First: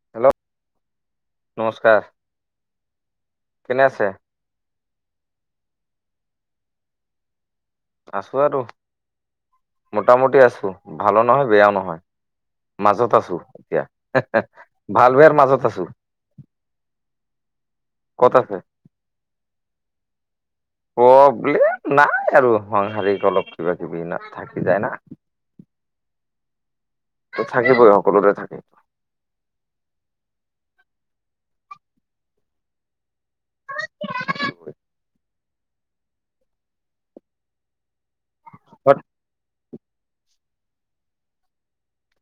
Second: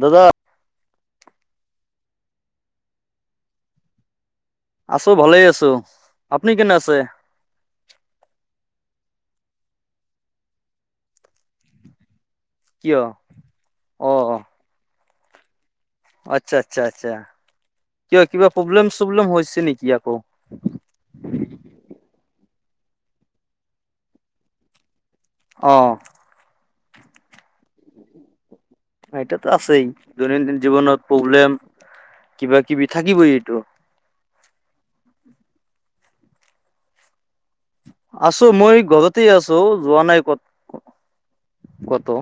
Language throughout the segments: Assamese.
দাদা। হেল্ল' নমস্কাৰ। কেনে আছে? আছোঁ ভালে আছোঁ। আপুনি কেনে আছে? আছোঁ আৰু। মটামুটি আছোঁ, ভালো নহয় বেয়াও নহয়। কিয় মাজত আছোঁ এতিয়া, [unintelligible] ভাল বেয়াৰ মাজত আছোঁ। অহ, আচ্ছা আচ্ছা আচ্ছা। কিয় ক'ত কিবা আছে প্ৰব্লেম চব্লেম হৈছে নেকি আকৌ। প্ৰব্লেম নাই আৰু সংসাৰিক অলপ কিবা কিবি থাকি যায় না। অহ। সেইটো থাকিবই, সকলোৰে থাকে। এইটো টো আছেই, দৈনন্দিন জীৱনত প্ৰব্লেম কিবা কিবি থাকিবই। এইটো আছো মই ঘৰতে আছোঁ যোৱা নাই ক'তো। ক'তো।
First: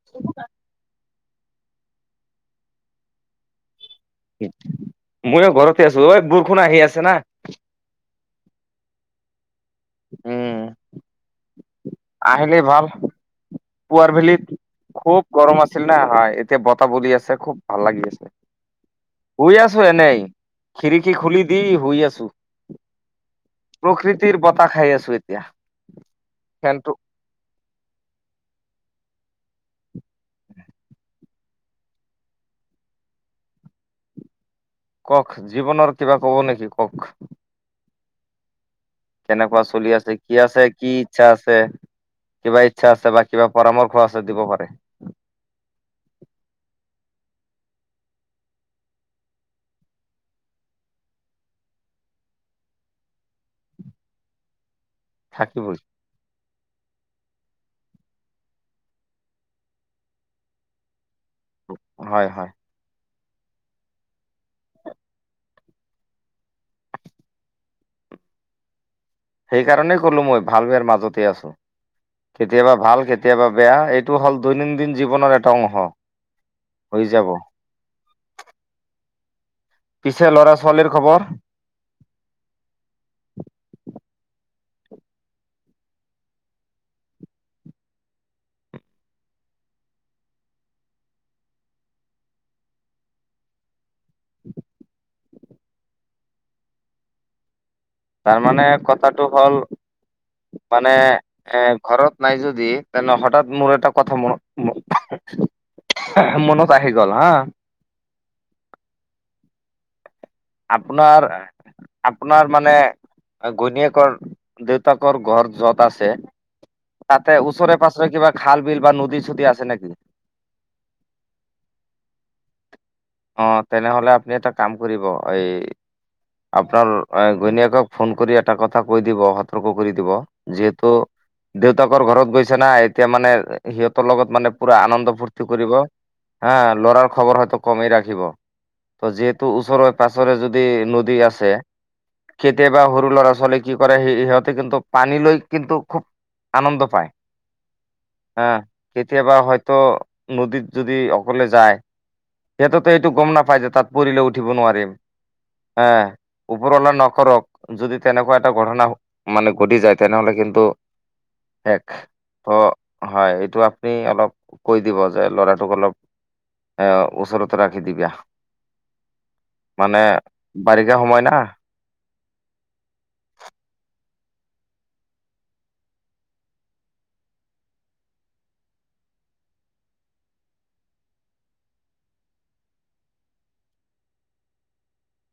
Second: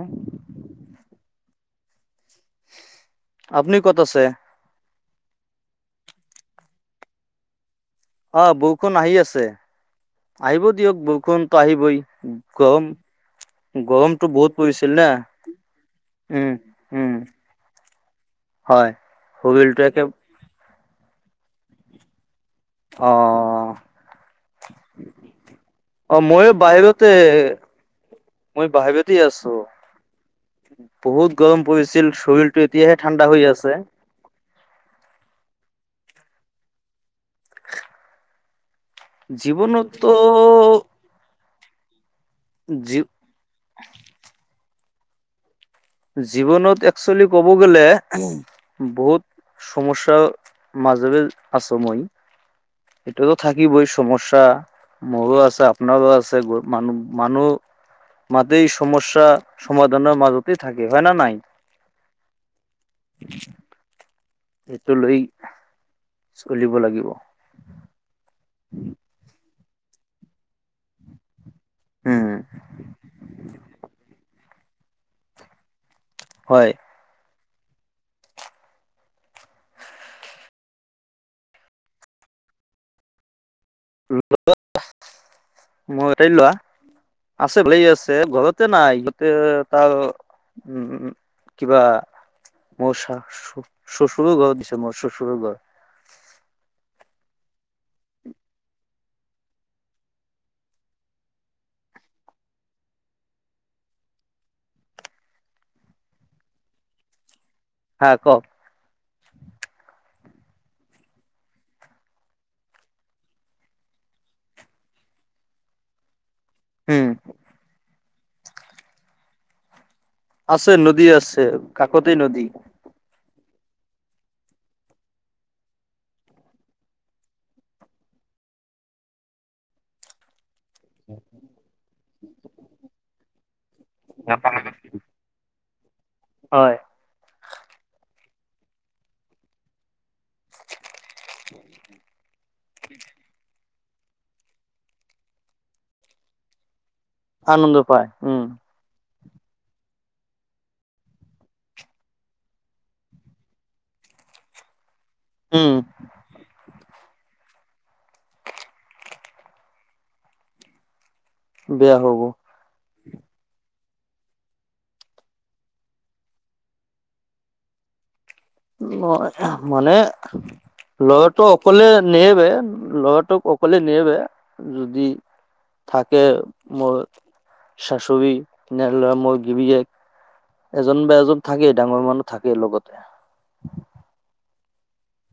আপুনি ক'ত আছে? মই ঘৰতে আছোঁ। ঐ বৰষুন আহি আছে না। অহ, বৰষুণ আহি আছে, উম আহিব দিয়ক বৰষুণ। আহিবই। আহিলেই গৰম, ভাল পুৱাৰ গৰমতটো বেলিত বহুত পৰিছে। খুব গৰম আছিল না, হয়, এতিয়া বতাহ উম বলি আছে খুব ভাল লাগি গৈছে। হয় শুই শৰীৰটো আছোঁ একে এনেই। খিৰিকী খুলি দি শুই আছোঁ। অ প্ৰকৃতিৰ বঁতাহ খাই আছোঁ এতিয়া। অঁ, মইও ফেনটো বাহিৰতেই, মই বাহিৰত তেই আছোঁ। বহুত গৰম পৰিছিল শৰীৰটো এতিয়াহে ঠাণ্ডা হৈ আছে। কওকঁ। জীৱনৰ কিবা ক'ব নেকি কওকঁ। কেনেকুৱা চলি জীৱনততো আছে, কি আছে কি ইচ্ছা আছে। তে কিবা ইচ্ছা জী আছে বা কিবা পৰামৰ্শ আছে দিব পাৰে। জীৱনত একচুৱেলি ক'ব গ'লে বহুত সমস্যা মাজৰে আছোঁ মই। এইটো থাকিবিই সমস্যা। মোৰো আছে থাকিবই আপোনাৰো আছে গ মানুহ, মানুহ মাতেই সমস্যা সমাধানৰ মাজতেই থাকে, হয় না নাই? হয়, হয়। এইটো লৈ চলিব লাগিব। সেইকাৰণেই কলো মই ভাল বেয়াৰ মাজতে আছোঁ। উম কেতিয়াবা ভাল, কেতিয়াবা বেয়া, এইটো হ'ল দৈনন্দিন জীৱনৰ এটা অংশ। হয় হৈ যাব। পিছে ল'ৰা ছোৱালীৰ খবৰ? মোৰ এটাই ল'ৰা। আছে, ভালে আছে, ঘৰতে নাই ই গতে তাৰ উম কিবা, মোৰ চা শ্বশুৰৰ ঘৰত গিছে, মোৰ শ্বশুৰৰ ঘৰত। তাৰমানে কথাটো হ'ল মানে এ ঘৰত নাই যদি তেনে হঠাৎ মোৰ এটা কথা মনত মনত আহি গ'ল হা। হা কওক আপোনাৰ আপোনাৰ মানে ঘৈণীয়েকৰ দেউতাকৰ ঘৰ যত আছে উম তাতে ওচৰে পাজৰে কিবা খাল বিল বা নদী চদী আছে নেকি? আছে নদী আছে। কাষতেই নদী। অঁ, তেনেহলে আপুনি এটা কাম কৰিব এই আপোনাৰ ঘৈনীয়েকক ফোন কৰি এটা কথা কৈ দিব, সতৰ্ক কৰি দিব যিহেতু দেউতাকৰ ঘৰত গৈছে না, এতিয়া মানে সিহঁতৰ লগত মানে পুৰা আনন্দ ফূৰ্তি কৰিব, হা, হয় ল'ৰাৰ খবৰ হয়তো কমেই ৰাখিব, যিহেতু ওচৰত পাছৰে যদি নদী আছে, কেতিয়াবা সৰু ল'ৰা ছোৱালীক কি কৰে, সিহঁতে কিন্তু পানী লৈ কিন্তু খুব আনন্দ পায়। আনন্দ পাই, উম। হা কেতিয়াবা হয়তো নদীত যদি অকলে যায় সিহঁততো এইটো গম নাপাই যে তাত পৰিলে উঠিব নোৱাৰিম, উম হে! ওপৰৱালাই নকৰক, যদি তেনেকুৱা এটা ঘটনা মানে ঘটি যায়, তেনেহলে কিন্তু এক, বেয়া হ'ব অঁ হয়, এইটো আপুনি অলপ কৈ দিব যে ল'ৰাটোক অলপ এ ওচৰত ৰাখি দিবা। অঁ, মানে বাৰিষা সময় না লৰাটো অকলে নব [unintelligible] ল'ৰাটোক অকলে নেৰে যদি থাকে মোৰ সাসুৰি, [unintelligible] এজন বা এজন থাকেই, ডাঙৰ মানুহ থাকেই লগতে।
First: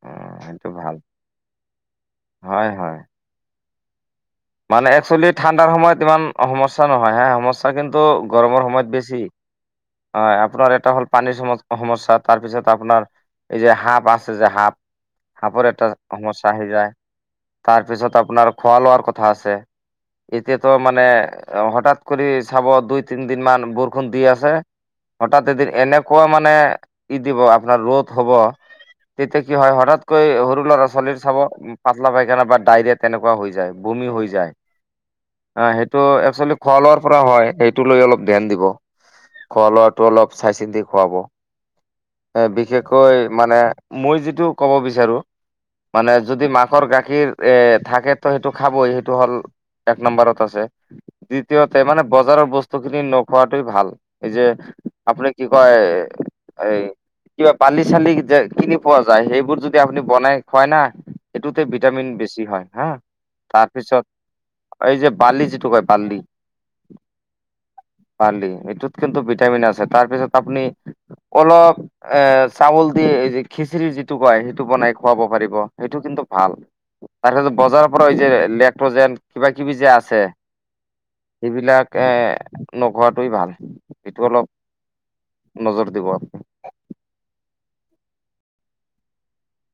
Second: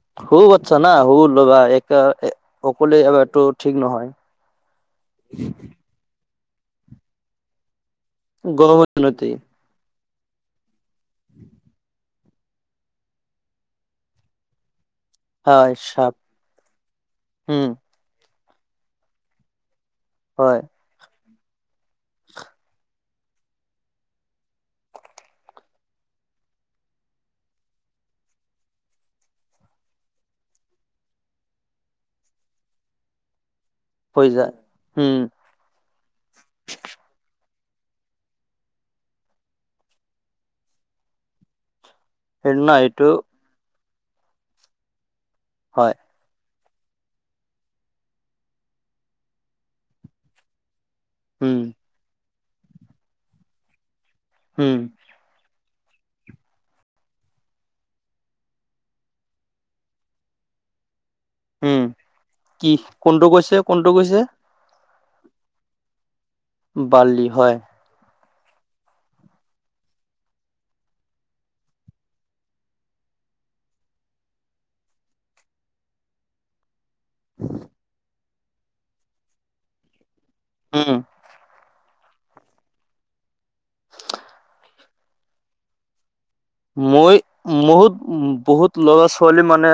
উম, সৰু সেইটো বাচ্ছা না! ভাল [unintelligible] হয় হয় অকলে এৰটো ঠিক নহয়। মানে একচুৱেলি ঠাণ্ডাৰ সময়ত ইমান সমস্যা নহয় হা, সমস্যা কিন্তু গৰমৰ সময়ত বেছি, হয় আপোনাৰ এটা হ'ল পানীৰ সমস্যাত তাৰপিছত আপোনাৰ এই যে সাপ আছে যে সাপ সাপৰ হয় এটা চাপ সমস্যা আহি যায়, উম তাৰপিছত আপোনাৰ খোৱা লোৱাৰ কথা আছে। হয় এতিয়াতো মানে হঠাৎ কৰি চাব দুই তিনি দিন মান বৰষুণ দি আছে হঠাৎ এদিন এনেকুৱা মানে ই দিব আপোনাৰ ৰ'দ হব তেতিয়া কি হয় হঠাতকৈ সৰু ল'ৰা ছোৱালীৰ চাব পাতলা পাইখানা বা ডাইৰিয়া তেনেকুৱা হৈ যায়। বমি হৈ যায়। উম অঁ, সেইটো আচলতে খোৱা লোৱাৰ পৰা হয়। সেইটো লৈ অলপ ধ্যান দিব, খোৱা লোৱাটো অলপ চাই চিন্তি খোৱাব। এ সেইটো ন এইটো বিশেষকৈ মানে মই যিটো ক'ব বিচাৰো, হয় মানে যদি মাক ৰ গাখীৰ এ থাকেতো সেইটো খাবই, সেইটো হ'ল এক নম্বাৰত আছে। উম দ্বিতীয়তে মানে বজাৰৰ বস্তু খিনি নোখোৱাটোই ভাল, এই যে উম আপুনি কি কয়, এই কিবা বালি চালি যে কি কি পোৱা যায়, সেইবোৰ যদি আপুনি বনাই খুৱাই না সেইটোতে উম ভিটামিন বেছি হয় কি হা, কোনটো কৈছে কোনটো তাৰপিছত কৈছে এই যে বালি যিটো কয় বাল্লি। বাল্লি, হয়। বালি, এইটোত কিন্তু ভিটামিন আছে, তাৰপিছত আপুনি অলপ এ চাউল দি খিচিৰি যিটো কয়, সেইটো বনাই খুৱাব পাৰিব, সেইটো কিন্তু ভাল, তাৰিছ বজাৰৰ পৰা যে ইলেক্ট্ৰজন কিবা কিবি যে আছে। উম। এইবিলাক এ নোখোৱাটোৱেই ভাল, সেইটো অলপ নজৰ দিব। মই বহুত লৰা ছোৱালী মানে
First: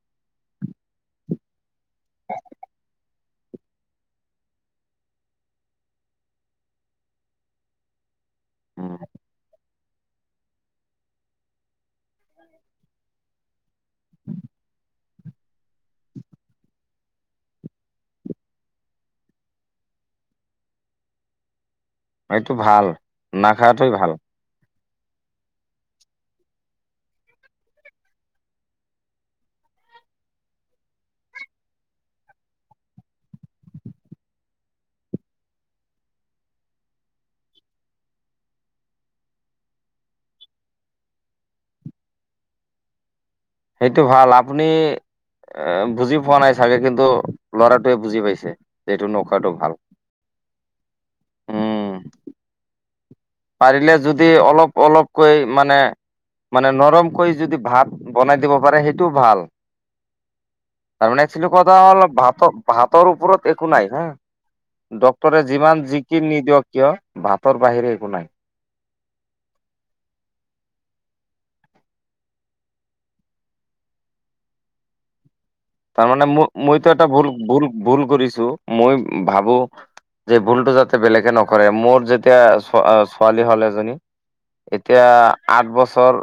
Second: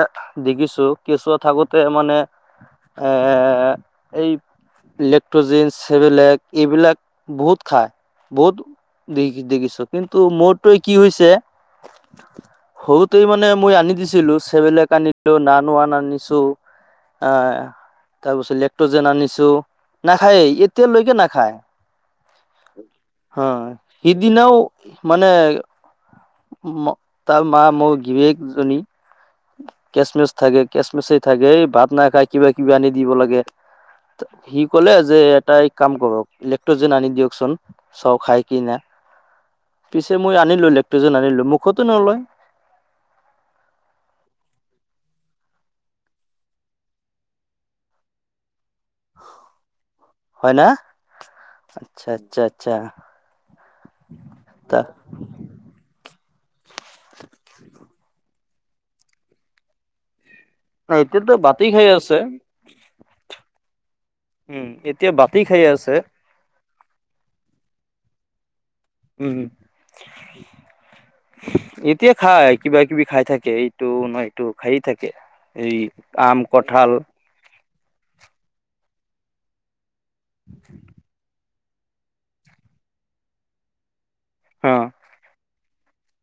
দেখিছো কেঁচুৱা থাকোতে তে মানে এ এই ইলেক্ট্ৰজিন, চেৰেলেক, এইবিলাক বহুত খায়। বহুত উম, দে দেখিছ। কিন্তু মোৰটোৱে কি হৈছে সৰুতেই মানে মই আনি দিছিলো চেৰেলেক আনিলো নানোৱা আনিছো আহ, তাৰপিছত লেক্ট্ৰযেন আনিছো, নাখাইয়ে, এতিলৈকে নাখায়। এইটো ভাল হা, নাখাৱাটোৱেই ভাল সিদিনাও মানে তাৰ মা, মোৰ গীৰীয়েকজনি কেচমিচাই থাকে, কেচমিচাই থাকে, এই ভাত নাখাই কিবা কিবি আনি দিব লাগে। সি কলে যে এটা কাম কৰক ইলেক্ট্ৰজন আনি দিয়কচোন, চাওঁ খাই কি না। পিছে মই আনিলো, লেকটোযেন আনিলো, মুখতে নলয়। সেইটো ভাল, আপুনি এ বুজি পোৱা নাই চাগে, কিন্তু ল'ৰাটোৱে বুজি পাইছে যে এইটো নোখোৱাটো ভাল। হয় ন? উম আচ্ছা, আচ্ছা, আচ্ছা। পাৰিলে যদি অলপ অলপকৈ মানে মানে নৰম কৈ যদি ভাত বনাই দিব পাৰে, সেইটোও ভাল। তাৰ মানে এতিয়াতো যিটো বাতি কথা খাই হ'ল আছে ভাতৰ, ভাতৰ ওপৰত একো নাই হা। উম এতিয়া বাতি ডক্তৰে খাই যিমান আছে জিকি নিদিয়ক কিয়, ভাতৰ বাহিৰে একো নাই। উম। এতিয়া খায়, কিবা-কিবি খাই থাকে। এইটো নহয় এইটো খায়ে থাকে। এই তাৰ মানে আম মই, কঠাল মইতো এটা ভুল ভুল কৰিছো, মই ভাবো যে ভুলতটো যাতে বেলেগে নকৰে কৰে মোৰ যেতিয়া ছোৱা, ছোৱালী হ'ল এজনী হ এতিয়া আঠ বছৰ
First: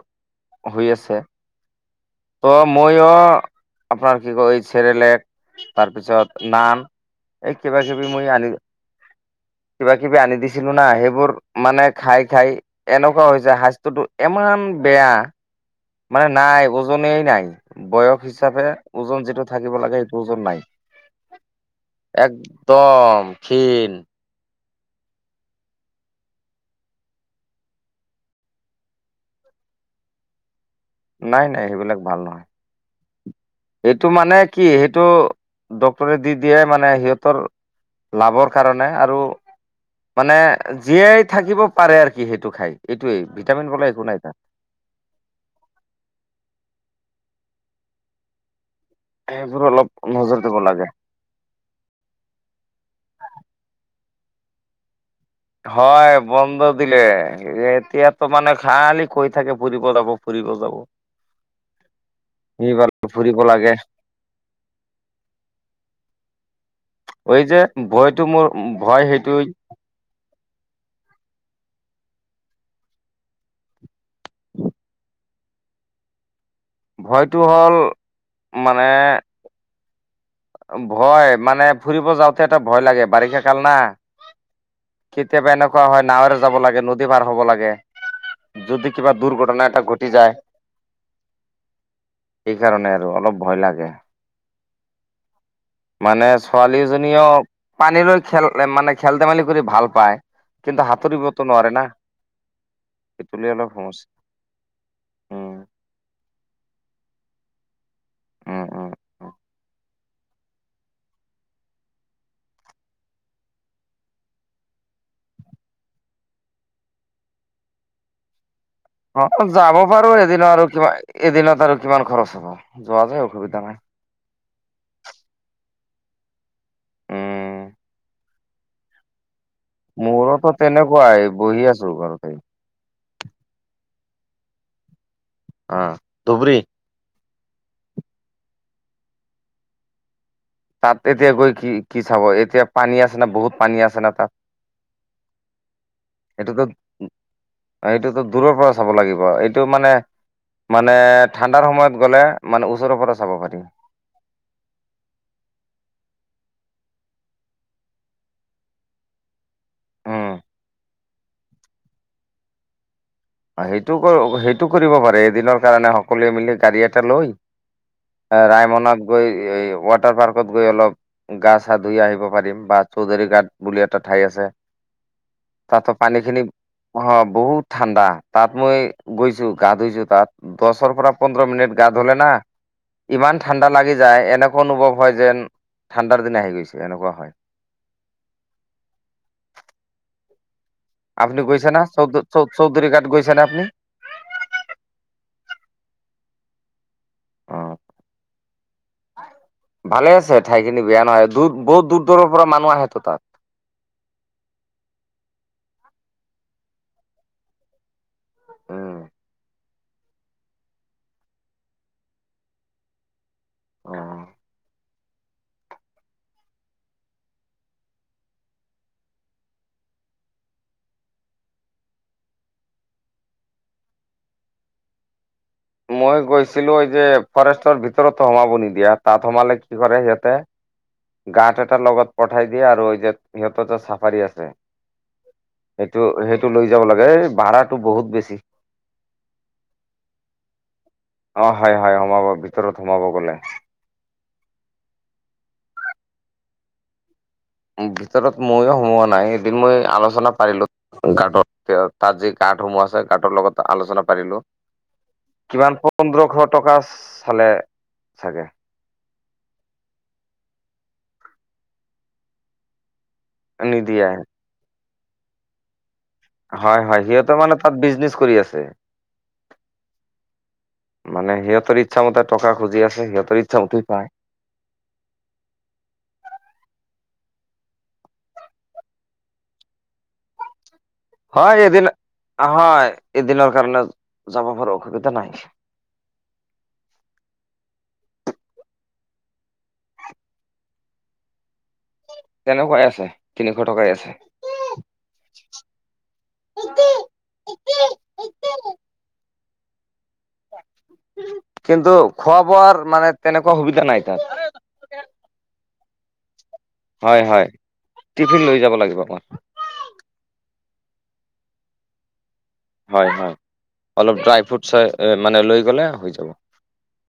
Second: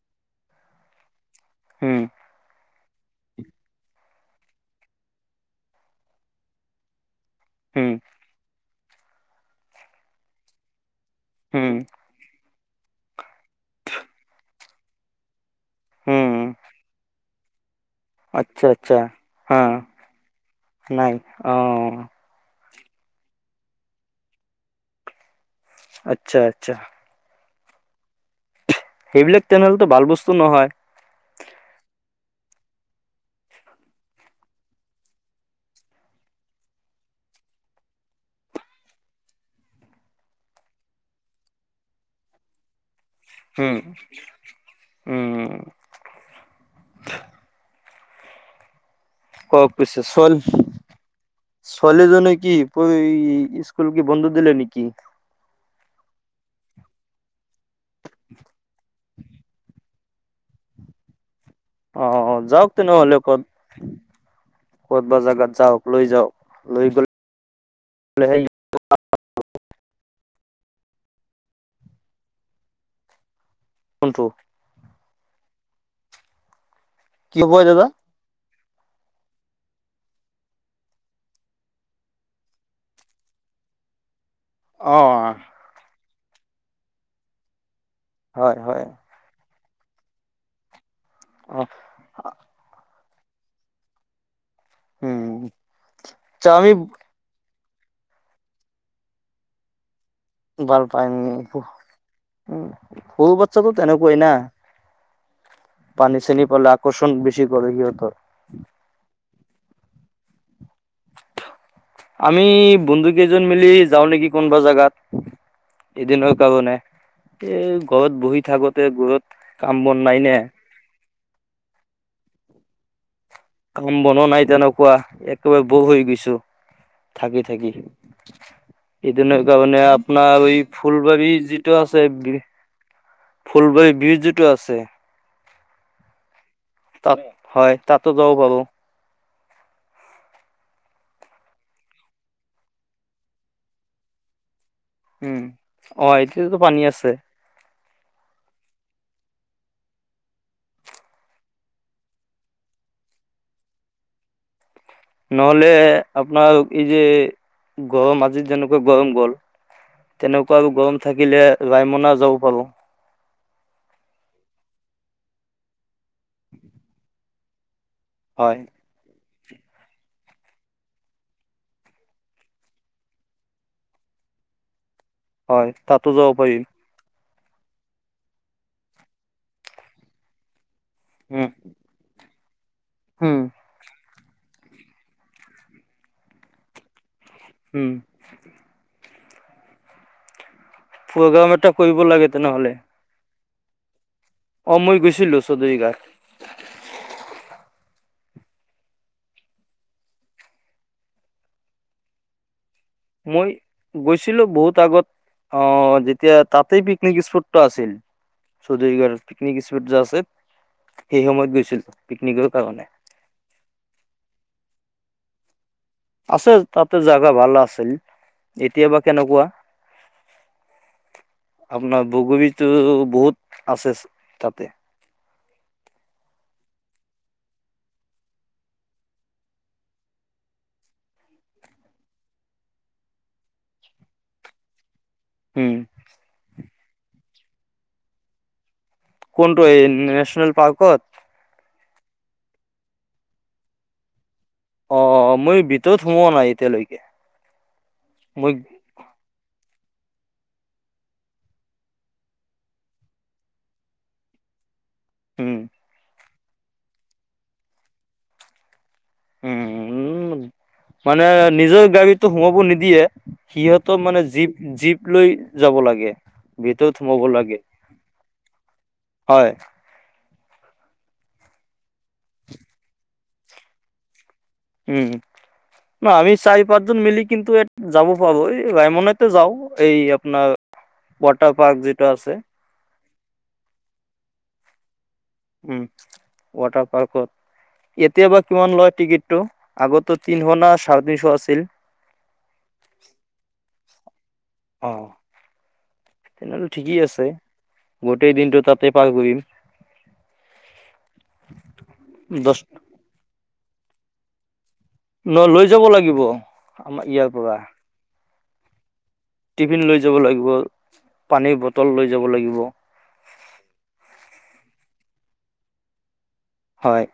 হৈ আছে। উম ময়ো, আপোনাৰ কি কয় এই চেৰেলেক তাৰপিছত নান এই উম কিবা-কিবি মই আনি। কিবা -কিবি আনি দিছিলোঁ না আহিব মোৰ উম মানে খাই খাই এনেকুৱা হৈছে, স্বাস্থ্যতটো ইমান বেয়া মানে উম নাই, ওজনেই নাই। বয়স হিচাপে আচ্ছা আচ্ছা ওজন যিটো হা থাকিব লাগে, সেইটো ওজন নাই। নাই অহ। কম ক্ষীণ। আচ্ছা, আচ্ছা। সেইবিলাক তেনেহলেটো ভাল বস্তু নহয়? নাই, নাই, সেইবিলাক ভাল নহয়। এইটো মানে কি, সেইটো ডক্তৰে দি দিয়াই মানে সিহঁতৰ লাভৰ কাৰণে আৰু মানে জীয়াই থাকিব পাৰে আৰু সি সেইটো খায়। এইটোৱেই, ভিটামিন উম পাৱলৈ একো নাই তাৰ। উম কওক অলপ পিছে, নজৰ ছোৱালী, দিব লাগে। ছোৱালীজনীয়ে কি এ স্কুল কি বন্ধ দিলে নেকি? হয়, বন্ধ দিলে। এতিয়াতো মানে খালি কৈ থাকে ফুৰিব যাব, ফুৰিব যাব। অহ, যাওঁক এইবাৰ তেনেহ'লে‌ ফুৰিব ক'ত লাগে ক'তব জাগাত যাওঁক লৈ যাওঁক। এই যে ভয়টো মোৰ, ভয় সেইটোই। কোনটো? ভয়টো কি হ'ব হ'ল দাদা মানে ভয় মানে ফুৰিব যাওঁতে এটা ভয় লাগে, বাৰিষা কাল না। অ কেতিয়াবা এনেকুৱা হয়, নাৱৰে যাব লাগে নদী পাৰ হ'ব লাগে। হয় হয় যদি কিবা দুৰ্ঘটনা এটা ঘটি যায়। অ সেইকাৰণে আৰু অলপ ভয় লাগে। উম মানে আমি ছোৱালীজনীও পানী লৈ খেল, মানে খেল-ধেমালি কৰি ভাল পায়, ভাল কিন্তু পায় সাঁতুৰিবতো নোৱাৰে না। উম, সৰু সেইটোলে অলপ বাচ্ছাটো সমস্যা এনেকোৱাই না। উম পানী চিনি পালে আকৰ্ষণ বেছি কৰে, সিহঁতৰ। উম উম উম। আমি বন্ধু কেইজন মিলি যাওঁ নেকি কোনোবা জাগাত? এদিনৰ কাৰণে, এ ঘৰত বহি থাকো অহ, যাব পাৰো, এদিনৰ আৰু এদিনত আৰু কিমান হ'ব। যোৱাতো হ'ব কাম বনোৱা নাই তেনেকুৱা, একেবাৰে হৈ গৈছো উম থাকি-থাকি। এদিনৰ কাৰণে, আপোনাৰ মোৰোতো এঈ তেনেকুৱাই ফুলবাৰী বহি যিটো আছো আছে। ঘৰতে ফুলবাৰী ব্ৰিজ যিটো আছে। অহ, ধুবুৰী। হয়, তাতো যাব পাৰোঁ। তাত এতিয়া গৈ কি কি চাব। এতিয়া পানী আছে না, বহুত পানী আছে না তাত। উম। অহ, এতিয়াতো পানী আছে। সেইটোতো দূৰৰ পৰা চাব লাগিব। এইটো মানে মানে ঠাণ্ডাৰ সময়ত গ'লে, মানে ওচৰৰ পৰা চাব পাৰিম। [unintelligible] নহ'লে আপোনাৰ এই যে, গৰম আজি যেনেকৈ গৰম গ'ল। উম তেনেকুৱা আৰু গৰম থাকিলে ৰায়মনা যাব পাৰোঁ। অহ' সেইটো ক, সেইটো কৰিব পাৰে এদিনৰ কাৰণে সকলোৱে মিলি গাড়ী এটা লৈ। হয় ৰায়মনত গৈ এই ৱাটাৰ পাৰ্কত গৈ অলপ গা চা ধুই আহিব পাৰিম বা চৌধুৰী গাট বুলি এটা ঠাই আছে। হয় তাতো যাব পানীখিনি পাৰিম অহ। বহুত ঠাণ্ডা তাত মই গৈছোঁ, গা ধুইছোঁ তাত। দচৰ পৰা পোন্ধৰ উম মিনট গা ধলো না ইমান উম ঠাণ্ডা লাগি যায় এনেকুৱা অনুভৱ হয় যেন ঠাণ্ডাৰ দিন আহি গৈছে। এনেকুৱা হয়। উম। আপুনি প্ৰগ্ৰাম এটা গৈছে ন কৰিব চৌ, লাগে চৌ, চৌধুৰী ঘাট গৈছে নে আপুনি? অঁ, মই গৈছিলো চৌধুৰী ঘাট। অঁ। ভালে আছে ঠাইখিনি বেয়া নহয়। দূৰ, বহুত দূৰ দূৰৰ পৰা মানুহ আহে। মই গৈছিলোঁ বহুত আগত, অহ। যেতিয়া তাতেই পিকনিক স্পটটো আছিল, উম, চৌধুৰীপাৰ পিকনিক স্পট [unintelligible] সেই সময়ত গৈছিল পিকনিকৰ কাৰণে। অহ। আছে তাতে জোগা ভাল আছিল, এতিয়া বা কেনেকুৱা। আপোনাৰ বগৰীটো বহুত আছে তাতে। মই গৈছিলোঁ এই যে ফৰেষ্টৰ ভিতৰতো সোমাব নিদিয়া, তাত সোমালে কি কৰে সিহঁতে। গাৰ্ড এটা লগত পঠাই দিয়া আৰু যে সিহঁততে চাফাৰী আছে। উম সেইটো সেইটো লৈ যাব লাগে। এই ভাড়াটো বহুত বেছি। কোনটো? এই নেশচনল পাৰ্কত? অ', হয়, হয়, সোমাব, ভিতৰত সোমাব বোলে। অঁ, অঁ, মই ভিতৰত সোমোৱা নাই এতিয়ালৈকে। ভিতৰত মই ময়ো সোমোৱা নাই। এদিন মই আলোচনা পাৰিলো, ঘাটত, তাত যি ঘাটসমূহ আছে ঘাটৰ লগত আলোচনা পাৰিলো। [unintelligible] কিমান, পোন্ধৰশ টকা চালে চাগে। উম, উম, মানে নিজৰ গাড়ীটো সোমোৱাব নিদিয়ে। সিহঁতৰ নিদিয়ে মানে জীপ জীপ লৈ যাব লাগে। হয়, ভিতৰত হয়, সোমাব সিহঁতেৰ মানে লাগে তাত বিজনেচ কৰি আছে। হয় মানে সিহঁতৰ ইচ্ছামতে টকা খুজি আছে, সিহঁতৰ ইচ্ছামতেই পায়। উম। ন' আমি চাৰি পাঁচজন মিলি কিন্তু যাব পাব, এই ৰায়মনতে যাওঁ, এই আপোনাৰ ৱাটাৰ হয় পাৰ্ক এদিন, যিটো আছে হয় এদিনৰ কাৰণে যাব পাৰু অসুবিধা নাই। উম, ৱাটাৰ পাৰ্কত। এতিয় বা কিমান লয় টিকটটো। আগতে তিনিশ নে চাৰে তিনিশ আছিল। তেনেকুৱাই আছে, তিনিশ টকাই আছে। অ তেনেহলে ঠিকেই আছে, গোটেই দিনটো তাতে পাৰ কৰিম। কিন্তু খোৱা দহ বোৱাৰ মানে তেনেকুৱা সুবিধা নাই তাত। ন লৈ যাব লাগিব আমাৰ হয় ইয়াৰ হয় পৰা। টিফিন লৈ যাব লাগিব অঁ। টিফিন লৈ যাব লাগিব, পানীৰ বটল লৈ যাব লাগিব। হয়, হয়। অলপ ড্ৰাই ফ্ৰুটচ মানে লৈ গ'লে হৈ যাব। হয়।